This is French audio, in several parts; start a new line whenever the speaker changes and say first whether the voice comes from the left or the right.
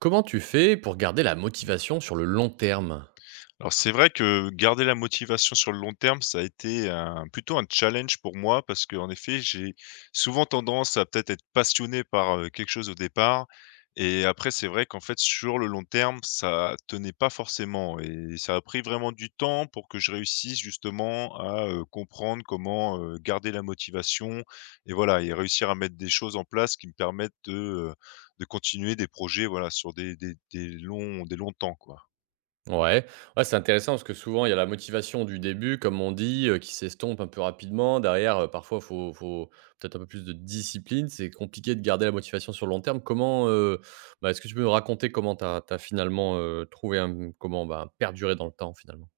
right: Comment tu fais pour garder la motivation sur le long terme?
left: Alors c'est vrai que garder la motivation sur le long terme, ça a été un plutôt un challenge pour moi parce que en effet, j'ai souvent tendance à peut-être être passionné par quelque chose au départ, et après c'est vrai qu'en fait sur le long terme, ça tenait pas forcément et ça a pris vraiment du temps pour que je réussisse justement comprendre comment garder la motivation, et voilà, et réussir à mettre des choses en place qui me permettent de continuer des projets, voilà, sur des longs temps, quoi.
right: Ouais, ouais, c'est intéressant parce que souvent il y a la motivation du début, comme on dit, qui s'estompe un peu rapidement. Derrière, parfois il faut peut-être un peu plus de discipline. C'est compliqué de garder la motivation sur le long terme. Comment, bah, est-ce que tu peux me raconter comment tu as finalement, trouvé un comment, bah, perdurer dans le temps finalement?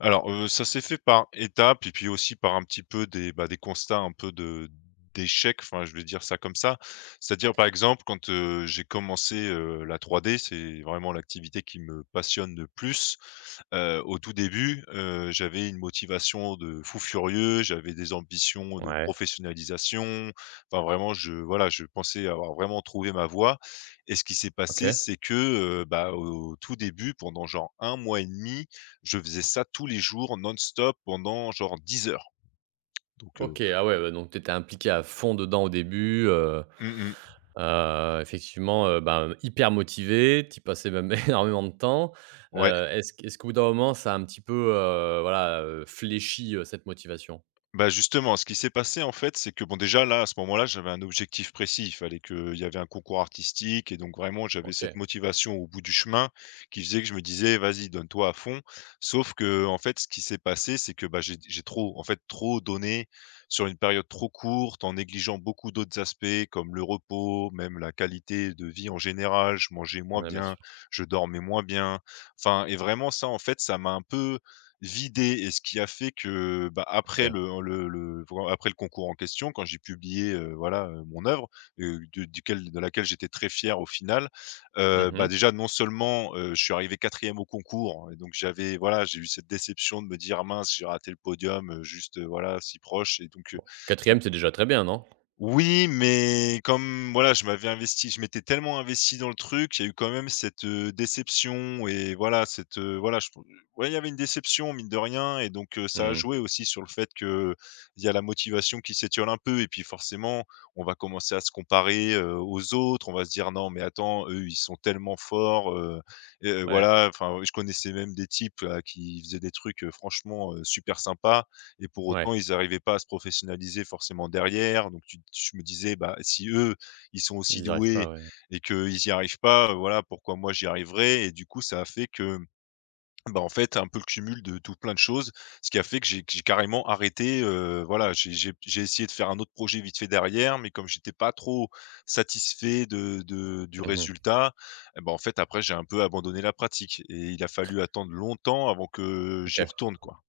left: Alors, ça s'est fait par étapes et puis aussi par un petit peu des, bah, des constats un peu de d'échec, enfin, je vais dire ça comme ça. C'est-à-dire, par exemple, quand j'ai commencé la 3D, c'est vraiment l'activité qui me passionne le plus. Au tout début, j'avais une motivation de fou furieux, j'avais des ambitions de
right: Ouais,
left: professionnalisation. Enfin, vraiment, je voilà, je pensais avoir vraiment trouvé ma voie, et ce qui s'est passé,
right: OK.
left: c'est que, bah, au tout début, pendant genre un mois et demi, je faisais ça tous les jours non-stop pendant genre 10 heures, donc.
right: OK, ah ouais, bah, donc tu étais impliqué à fond dedans au début,
left: Mmh mh.
right: effectivement, ben, hyper motivé, tu passais même énormément de temps.
left: Ouais.
right: Est-ce qu'au bout d'un moment ça a un petit peu, voilà, fléchi, cette motivation?
left: Bah, justement, ce qui s'est passé, en fait, c'est que bon, déjà là, à ce moment-là, j'avais un objectif précis. Il fallait qu'il y avait un concours artistique et donc vraiment, j'avais cette
right: OK,
left: motivation au bout du chemin qui faisait que je me disais: «Vas-y, donne-toi à fond». Sauf que en fait, ce qui s'est passé, c'est que, bah, j'ai trop en fait, trop donné sur une période trop courte, en négligeant beaucoup d'autres aspects comme le repos, même la qualité de vie en général. Je mangeais moins
right: ouais, bien
left: bien,
right: sûr,
left: je dormais moins bien. Enfin, et vraiment ça, en fait, ça m'a un peu vidé, et ce qui a fait que, bah, après
right: OK.
left: le vr après le concours en question, quand j'ai publié, voilà, mon œuvre, de laquelle j'étais très fier au final,
right: Mmh
left: bah,
right: mh.
left: déjà non seulement, je suis arrivé quatrième au concours et donc j'avais voilà, j'ai eu cette déception de me dire: ah «Mince, j'ai raté le podium, juste, voilà, si proche», et donc,
right: C'est déjà très bien, non?
left: oui, mais comme voilà, je m'étais tellement investi dans le truc, il y a eu quand même cette déception, et voilà cette voilà je pou ouais, il y avait une déception mine de rien, et donc ça a
right: Mmh,
left: joué aussi sur le fait que il y a la motivation qui s'étiole un peu, et puis forcément, on va commencer à se comparer aux autres. On va se dire: «Non mais attends, eux, ils sont tellement forts» et
right: ouais,
left: voilà, enfin, ouais, je connaissais même des types, là, qui faisaient des trucs, franchement, super sympas, et pour autant,
right: ouais,
left: ils n'arrivaient pas à se professionnaliser forcément derrière. Donc tu je me disais: «Bah, si eux, ils sont aussi
right: ils n'y arrivent
left: doués
right: pas, ouais.
left: et qu'ils n'y arrivent pas, voilà, pourquoi moi j'y arriverai?», et du coup, ça a fait que, bah, en fait, un peu le cumul de tout plein de choses, ce qui a fait que j'ai carrément arrêté, voilà, j'ai essayé de faire un autre projet vite fait derrière, mais comme j'étais pas trop satisfait de du
right: Mmh.
left: résultat, et bah, en fait, après, j'ai un peu abandonné la pratique et il a fallu attendre longtemps avant que j'y
right: OK.
left: retourne, quoi.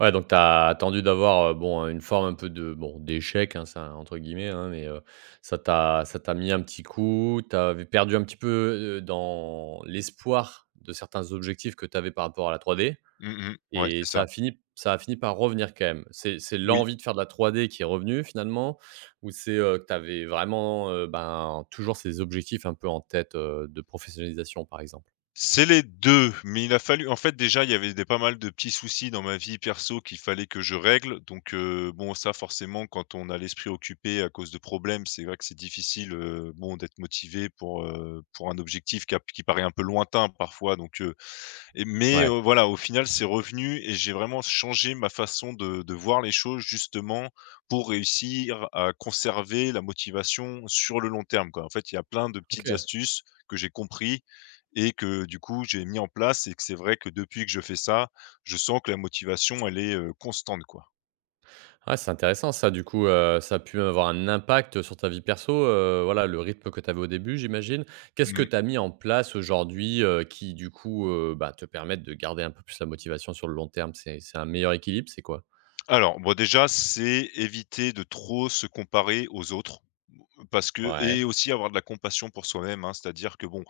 right: Ouais, donc tu as attendu d'avoir, bon, une forme un peu de bon, d'échec, hein, ça entre guillemets, hein, mais ça t'a mis un petit coup, tu avais perdu un petit peu, dans l'espoir de certains objectifs que tu avais par rapport à la 3D
left: Mmh mh. Ouais,
right: et
left: c'est
right: ça
left: ça.
right: a fini ça a fini par revenir quand même. C'est
left: Oui.
right: l'envie de faire de la 3D qui est revenue finalement? Ou c'est, que tu avais vraiment, ben, toujours ces objectifs un peu en tête, de professionnalisation par exemple?
left: C'est les 2, mais il a fallu en fait, déjà, il y avait des pas mal de petits soucis dans ma vie perso qu'il fallait que je règle, donc bon, ça, forcément, quand on a l'esprit occupé à cause de problèmes, c'est vrai que c'est difficile, bon, d'être motivé pour un objectif qui paraît un peu lointain, parfois, et mais
right: Ouais,
left: heu, voilà, au final, c'est revenu et j'ai vraiment changé ma façon de voir les choses justement pour réussir à conserver la motivation sur le long terme, quoi. En fait, il y a plein de petites
right: OK.
left: astuces que j'ai compris et que du coup, j'ai mis en place, et que c'est vrai que depuis que je fais ça, je sens que la motivation, elle est constante, quoi.
right: Ouais, c'est intéressant ça du coup, ça a pu avoir un impact sur ta vie perso, voilà le rythme que tu avais au début j'imagine. Qu'est-ce que
left: Mmh.
right: tu as mis en place aujourd'hui, qui du coup, bah, te permettent de garder un peu plus la motivation sur le long terme? C'est un meilleur équilibre, c'est quoi?
left: Alors, bon, déjà, c'est éviter de trop se comparer aux autres. Parce que,
right: Ouais,
left: et aussi avoir de la compassion pour soi-même, hein. C'est-à-dire que bon,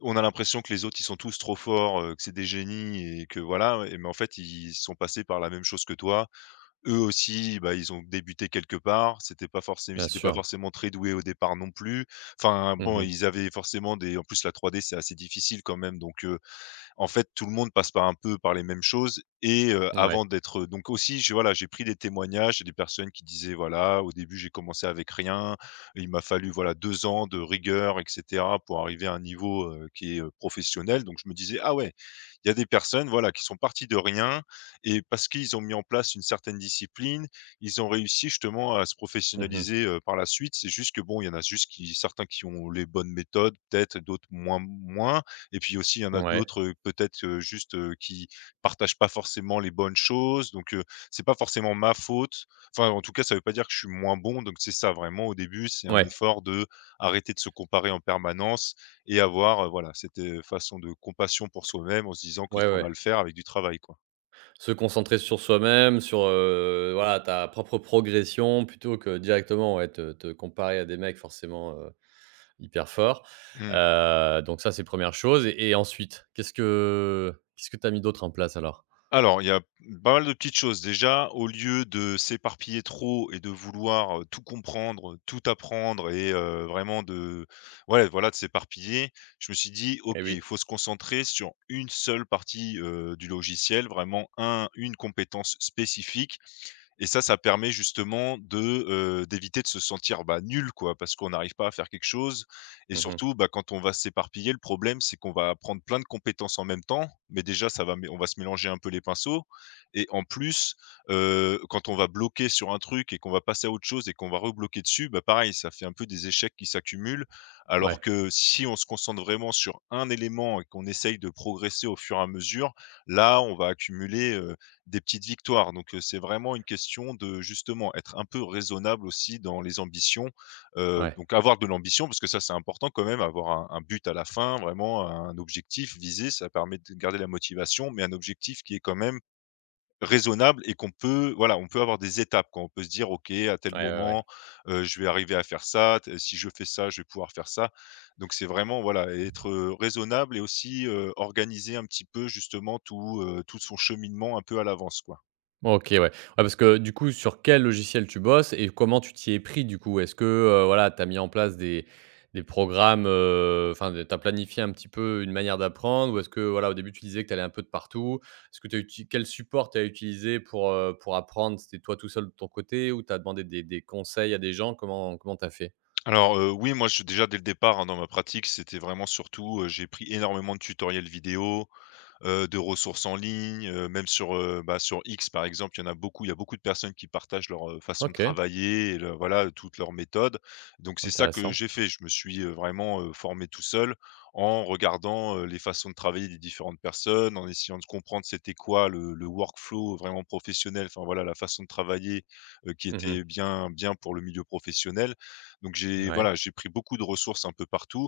left: on a l'impression que les autres, ils sont tous trop forts, que c'est des génies et que voilà, et mais en fait, ils sont passés par la même chose que toi. Eux aussi, bah, ils ont débuté quelque part. C'était pas forcément,
right: bien
left: ils étaient pas
right: sûr.
left: forcément très doués au départ non plus. Enfin bon,
right: Mmh.
left: ils avaient forcément des, en plus la 3D, c'est assez difficile quand même donc en fait, tout le monde passe par un peu par les mêmes choses, et
right: Ouais.
left: avant d'être, donc aussi j'ai voilà, j'ai pris des témoignages des personnes qui disaient: «Voilà, au début j'ai commencé avec rien, il m'a fallu voilà 2 ans de rigueur et cetera pour arriver à un niveau, qui est, professionnel». Donc je me disais: «Ah ouais, il y a des personnes voilà qui sont parties de rien, et parce qu'ils ont mis en place une certaine discipline, ils ont réussi justement à se
right: Mmh.
left: professionnaliser, par la suite». C'est juste que bon, il y en a juste qui, certains qui ont les bonnes méthodes peut-être, d'autres moins, et puis aussi, il y en a
right: Ouais.
left: d'autres, peut-être, juste, qui partagent pas forcément les bonnes choses, donc c'est pas forcément ma faute. Enfin, en tout cas, ça veut pas dire que je suis moins bon, donc c'est ça vraiment au début, c'est un
right: Ouais.
left: effort de arrêter de se comparer en permanence et avoir voilà, cette façon de compassion pour soi-même en se disant que
right: Ouais,
left: ça va
right: ouais.
left: le faire avec du travail, quoi.
right: Se concentrer sur soi-même, sur, voilà ta propre progression plutôt que directement, ouais, te comparer à des mecs forcément, hyper fort.
left: Mmh.
right: Donc ça, c'est première chose et ensuite, qu'est-ce que tu as mis d'autre en place alors?
left: Alors, il y a pas mal de petites choses. Déjà, au lieu de s'éparpiller trop et de vouloir tout comprendre, tout apprendre, et vraiment de ouais, voilà, de s'éparpiller, je me suis dit:
right: Eh
left: «OK, il
right: oui.
left: faut se concentrer sur une seule partie du logiciel, vraiment un une compétence spécifique». Et ça permet justement de d'éviter de se sentir, bah, nul quoi, parce qu'on n'arrive pas à faire quelque chose, et
right: Mmh.
left: surtout, bah, quand on va s'éparpiller, le problème, c'est qu'on va apprendre plein de compétences en même temps, mais déjà ça va mé on va se mélanger un peu les pinceaux, et en plus, quand on va bloquer sur un truc et qu'on va passer à autre chose et qu'on va rebloquer dessus, bah, pareil, ça fait un peu des échecs qui s'accumulent. Alors
right: Ouais,
left: que si on se concentre vraiment sur un élément et qu'on essaye de progresser au fur et à mesure, là, on va accumuler des petites victoires, donc c'est vraiment une question de justement être un peu raisonnable aussi dans les ambitions
right: ouais,
left: donc avoir de l'ambition parce que ça, c'est important quand même, avoir un but à la fin, vraiment un objectif visé, ça permet de garder la motivation, mais un objectif qui est quand même raisonnable, et qu'on peut voilà, on peut avoir des étapes quand on peut se dire: «OK, à tel
right: ouais, ouais, ouais.
left: moment, je vais arriver à faire ça, t si je fais ça, je vais pouvoir faire ça». Donc c'est vraiment voilà, être raisonnable, et aussi organiser un petit peu justement tout tout son cheminement un peu à l'avance, quoi.
right: OK, ouais. Ouais, parce que du coup, sur quel logiciel tu bosses et comment tu t'y es pris du coup? Est-ce que, voilà, tu as mis en place des programmes, enfin, tu as planifié un petit peu une manière d'apprendre? Ou est-ce que voilà, au début, tu disais que tu allais un peu de partout? Est-ce que t'as uti quel support tu as utilisé pour apprendre? C'était toi tout seul de ton côté ou tu as demandé des conseils à des gens? Comment tu as fait?
left: Alors oui, moi, je déjà dès le départ, hein, dans ma pratique, c'était vraiment surtout j'ai pris énormément de tutoriels vidéo, de ressources en ligne, même sur bah, sur X par exemple, il y en a beaucoup il y a beaucoup de personnes qui partagent leur façon de
right: OK,
left: travailler et leur voilà, toutes leurs méthodes. Donc c'est ça que
right: intéressant.
left: j'ai fait. Je me suis vraiment formé tout seul en regardant les façons de travailler des différentes personnes, en essayant de comprendre c'était quoi le workflow vraiment professionnel, enfin voilà, la façon de travailler, qui
right: Mmh.
left: était bien bien pour le milieu professionnel. Donc j'ai
right: Ouais,
left: voilà, j'ai pris beaucoup de ressources un peu partout,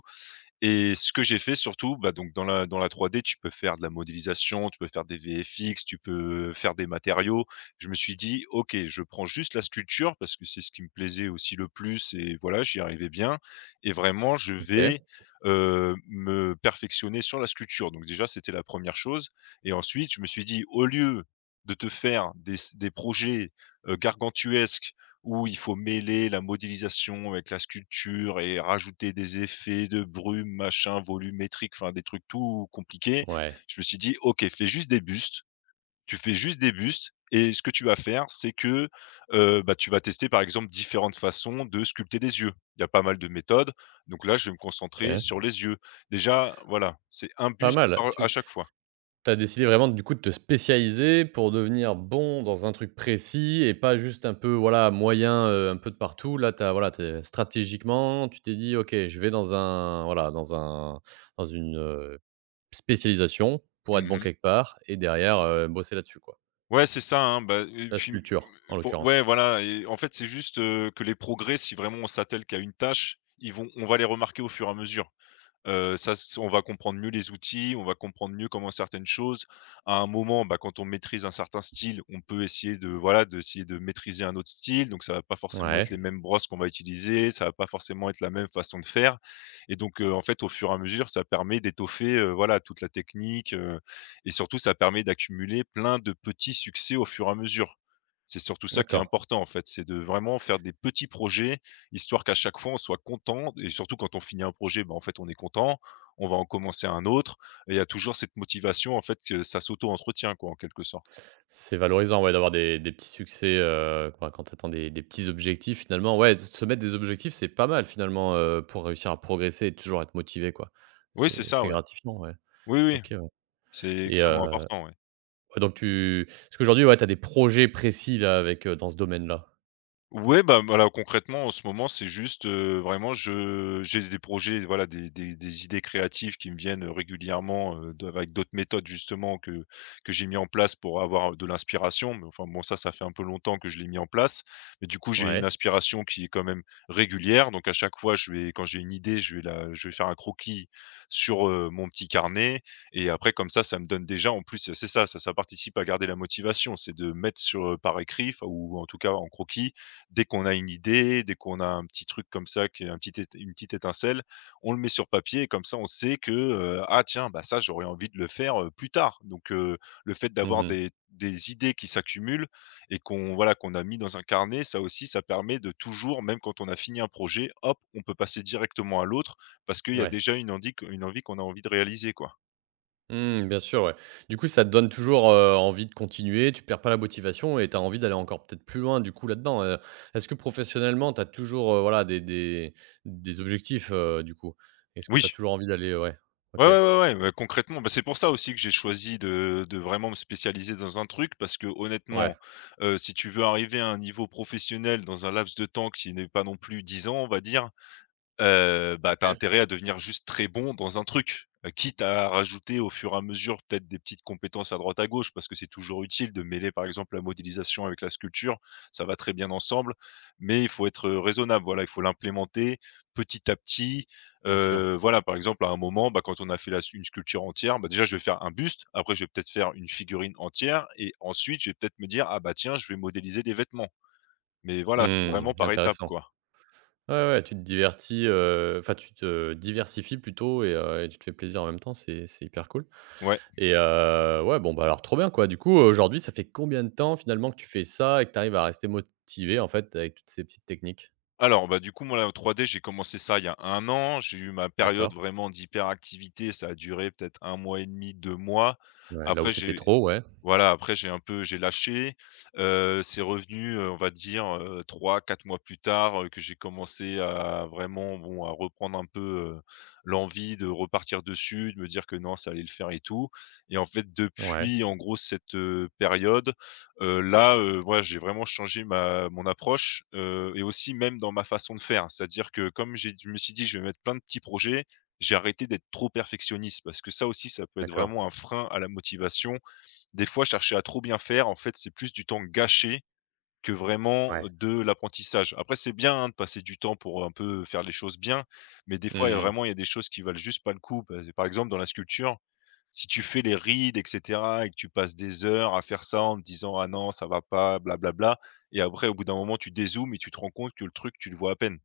left: et ce que j'ai fait surtout, bah, donc dans la 3D, tu peux faire de la modélisation, tu peux faire des VFX, tu peux faire des matériaux. Je me suis dit: «OK, je prends juste la sculpture parce que c'est ce qui me plaisait aussi le plus et voilà, j'y arrivais bien et vraiment je vais
right: OK,
left: me perfectionner sur la sculpture». Donc déjà, c'était la première chose et ensuite je me suis dit: «Au lieu de te faire des projets, gargantuesques où il faut mêler la modélisation avec la sculpture et rajouter des effets de brume, machin, volumétrique, enfin des trucs tout compliqués.
right: ouais,
left: Je me suis dit: «OK, fais juste des bustes, tu fais juste des bustes et ce que tu vas faire, c'est que, bah, tu vas tester par exemple différentes façons de sculpter des yeux». Il y a pas mal de méthodes, donc là, je vais me concentrer
right: OK.
left: sur les yeux. Déjà, voilà, c'est un
right: Pas
left: buste
right: mal.
left: par à
right: Tu
left: chaque fois.
right: as décidé vraiment du coup de te spécialiser pour devenir bon dans un truc précis et pas juste un peu, voilà, moyen, un peu de partout. Là, t'as voilà, t'es stratégiquement, tu t'es dit: «OK, je vais dans un voilà, dans une, spécialisation pour être bon
left: Mmh.
right: quelque part et derrière, bosser là-dessus quoi».
left: Ouais, c'est ça, hein, bah, et
right: La
left: puis,
right: sculpture en
left: pour ouais,
right: l'occurrence.
left: voilà et en fait, c'est juste, que les progrès, si vraiment on s'attelle qu'à une tâche, ils vont on va les remarquer au fur et à mesure. Ça s On va comprendre mieux les outils, on va comprendre mieux comment certaines choses. À un moment, bah, quand on maîtrise un certain style, on peut essayer de voilà, d'essayer de maîtriser un autre style, donc ça va pas forcément être
right: Ouais,
left: les mêmes brosses qu'on va utiliser, ça va pas forcément être la même façon de faire et donc en fait, au fur et à mesure, ça permet d'étoffer, voilà, toute la technique et surtout ça permet d'accumuler plein de petits succès au fur et à mesure. C'est surtout ça qui est
right: d'accord.
left: important, en fait, c'est de vraiment faire des petits projets histoire qu'à chaque fois on soit content et surtout quand on finit un projet, ben en fait, on est content, on va en commencer un autre et il y a toujours cette motivation en fait que ça s'auto-entretient quoi, en quelque sorte.
right: C'est valorisant, ouais, d'avoir des petits succès, quand tu atteins des petits objectifs finalement. Ouais, de se mettre des objectifs, c'est pas mal finalement, pour réussir à progresser et toujours être motivé, quoi.
left: Oui, c'est
right: C'est
left: ça,
right: c'est
left: ouais.
right: gratifiant, ouais.
left: Oui, oui,
right: OK, ouais
left: c'est
right: et
left: extrêmement important, ouais.
right: ouais, donc tu parce qu'aujourd'hui, ouais, tu as des projets précis là avec, dans ce domaine-là?
left: Ouais, bah, voilà, concrètement, en ce moment, c'est juste, vraiment, je j'ai des projets, voilà, des idées créatives qui me viennent, régulièrement, de avec d'autres méthodes, justement, que j'ai mis en place pour avoir de l'inspiration. Mais enfin, bon, ça fait un peu longtemps que je l'ai mis en place. Mais du coup, j'ai une
right: Ouais.
left: inspiration qui est quand même régulière. Donc à chaque fois, je vais quand j'ai une idée, je vais faire un croquis sur, mon petit carnet et après, comme ça me donne déjà en plus, c'est ça, ça participe à garder la motivation. C'est de mettre sur, par écrit, enfin ou en tout cas en croquis, dès qu'on a une idée, dès qu'on a un petit truc comme ça, qui est un petit ét une petite étincelle, on le met sur papier et comme ça on sait que: «Ah tiens, bah, ça j'aurais envie de le faire, plus tard». Le fait d'avoir
right: Mmh.
left: des idées qui s'accumulent et qu'on voilà, qu'on a mis dans un carnet, ça aussi, ça permet de toujours, même quand on a fini un projet, hop, on peut passer directement à l'autre parce qu'il y a
right: Ouais.
left: déjà une envie qu'on a envie de réaliser, quoi.
right: Mmh, bien sûr, ouais. Du coup, ça te donne toujours, envie de continuer, tu perds pas la motivation et tu as envie d'aller encore peut-être plus loin du coup là-dedans. Est-ce que professionnellement, tu as toujours, voilà des objectifs, du coup? Est-ce que tu as
left: Oui.
right: toujours envie d'aller ouais,
left: Ouais,
right: OK,
left: ouais, ouais, ouais, bah, concrètement, bah, c'est pour ça aussi que j'ai choisi de vraiment me spécialiser dans un truc parce que
right: ouais,
left: honnêtement, si tu veux arriver à un niveau professionnel dans un laps de temps qui n'est pas non plus 10 ans, on va dire. Bah, tu
right: OK,
left: intérêt à devenir juste très bon dans un truc, quitte à rajouter au fur et à mesure peut-être des petites compétences à droite à gauche parce que c'est toujours utile de mêler par exemple la modélisation avec la sculpture, ça va très bien ensemble, mais il faut être, raisonnable. Voilà, il faut l'implémenter petit à petit,
right: bien sûr.
left: voilà, par exemple à un moment, bah, quand on a fait la une sculpture entière, bah, déjà je vais faire un buste, après je vais peut-être faire une figurine entière et ensuite je vais peut-être me dire: «Ah bah, tiens, je vais modéliser des vêtements». Mais voilà, c'est
right: Mmh,
left: vraiment par étapes,
right: intéressant.
left: quoi.
right: Ouais, ouais, tu te divertis, enfin tu te diversifies plutôt et tu te fais plaisir en même temps, c'est hyper cool.
left: Ouais.
right: Et ouais, bon, bah, alors trop bien, quoi. Du coup, aujourd'hui, ça fait combien de temps finalement que tu fais ça et que tu arrives à rester motivé, en fait, avec toutes ces petites techniques?
left: Alors, bah, du coup, moi, la 3D, j'ai commencé ça il y a 1 an. J'ai eu ma période
right: D'accord.
left: vraiment d'hyperactivité, ça a duré peut-être 1 mois et demi, 2 mois.
right: Ouais, là où
left: Après
right: c'était
left: j'ai
right: trop, ouais.
left: voilà, après j'ai un peu j'ai lâché, c'est revenu, on va dire, 3-4 mois plus tard, que j'ai commencé à vraiment, bon, à reprendre un peu, heu, l'envie de repartir dessus, de me dire que non, ça allait le faire et tout et en fait
right: Ouais,
left: depuis, en gros, cette, période, là, ouais, j'ai vraiment changé ma mon approche, et aussi même dans ma façon de faire. C'est-à-dire que comme j'ai je me suis dit: «Je vais mettre plein de petits projets», j'ai arrêté d'être trop perfectionniste parce que ça aussi, ça peut être
right: d'accord.
left: vraiment un frein à la motivation, des fois, chercher à trop bien faire, en fait, c'est plus du temps gâché que vraiment
right: Ouais.
left: de l'apprentissage. Après, c'est bien, hein, de passer du temps pour un peu faire les choses bien, mais des fois,
right: Mmh.
left: il y a des choses qui valent juste pas le coup. Par exemple, dans la sculpture, si tu fais les rides et cetera et que tu passes des heures à faire ça en te disant: «Ah non, ça va pas, blablabla, et après, au bout d'un moment, tu dézoomes et tu te rends compte que le truc, tu le vois à peine.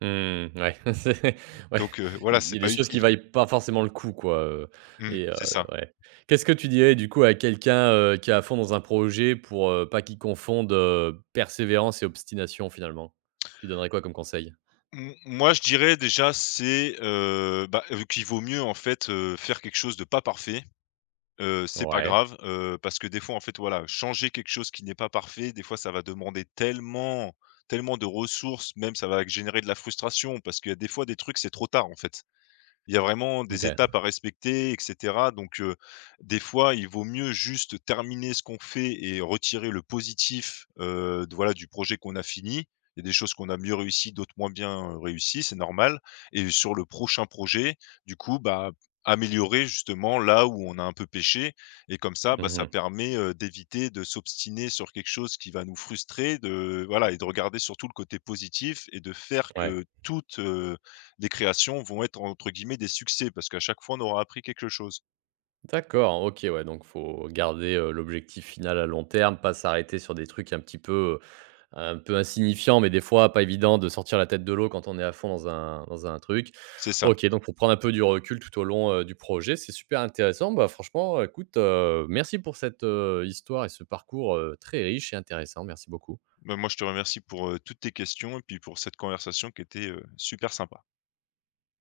right: Mmh, ouais. C'est Ouais,
left: Donc, voilà,
right: il y
left: c'est
right: a des
left: pas
right: choses qui
left: utile.
right: valent pas forcément le coup, quoi,
left: Mmh,
right: et
left: c'est ça.
right: ouais. Qu'est-ce que tu dirais, du coup, à quelqu'un, qui est à fond dans un projet pour, pas qu'il confonde, persévérance et obstination, finalement? Tu donnerais quoi comme conseil?
left: M moi, je dirais déjà, c'est, bah, vu qu'il vaut mieux, en fait, faire quelque chose de pas parfait. C'est pas
right: Ouais,
left: grave, parce que des fois, en fait, voilà, changer quelque chose qui n'est pas parfait, des fois, ça va demander tellement tellement de ressources, même ça va générer de la frustration parce qu'il y a des fois des trucs, c'est trop tard, en fait. Il y a vraiment des
right: OK.
left: étapes à respecter et cetera donc des fois, il vaut mieux juste terminer ce qu'on fait et retirer le positif, de voilà, du projet qu'on a fini. Il y a des choses qu'on a mieux réussies, d'autres moins bien, réussies, c'est normal et sur le prochain projet, du coup, bah, améliorer justement là où on a un peu péché et comme ça, bah, ça
right: Mmh.
left: permet, d'éviter de s'obstiner sur quelque chose qui va nous frustrer, de voilà et de regarder surtout le côté positif et de faire
right: Ouais.
left: que toute les créations vont être entre guillemets «des succès» parce qu'à chaque fois on aura appris quelque chose.
right: D'accord, OK, ouais, donc faut garder, l'objectif final à long terme, pas s'arrêter sur des trucs un petit peu, un peu insignifiants, mais des fois pas évident de sortir la tête de l'eau quand on est à fond dans un truc.
left: C'est ça.
right: OK, donc faut prendre un peu du recul tout au long, du projet, c'est super intéressant. Bah, franchement, écoute, merci pour cette, histoire et ce parcours, très riche et intéressant. Merci beaucoup.
left: Bah, moi je te remercie pour, toutes tes questions et puis pour cette conversation qui était, super sympa.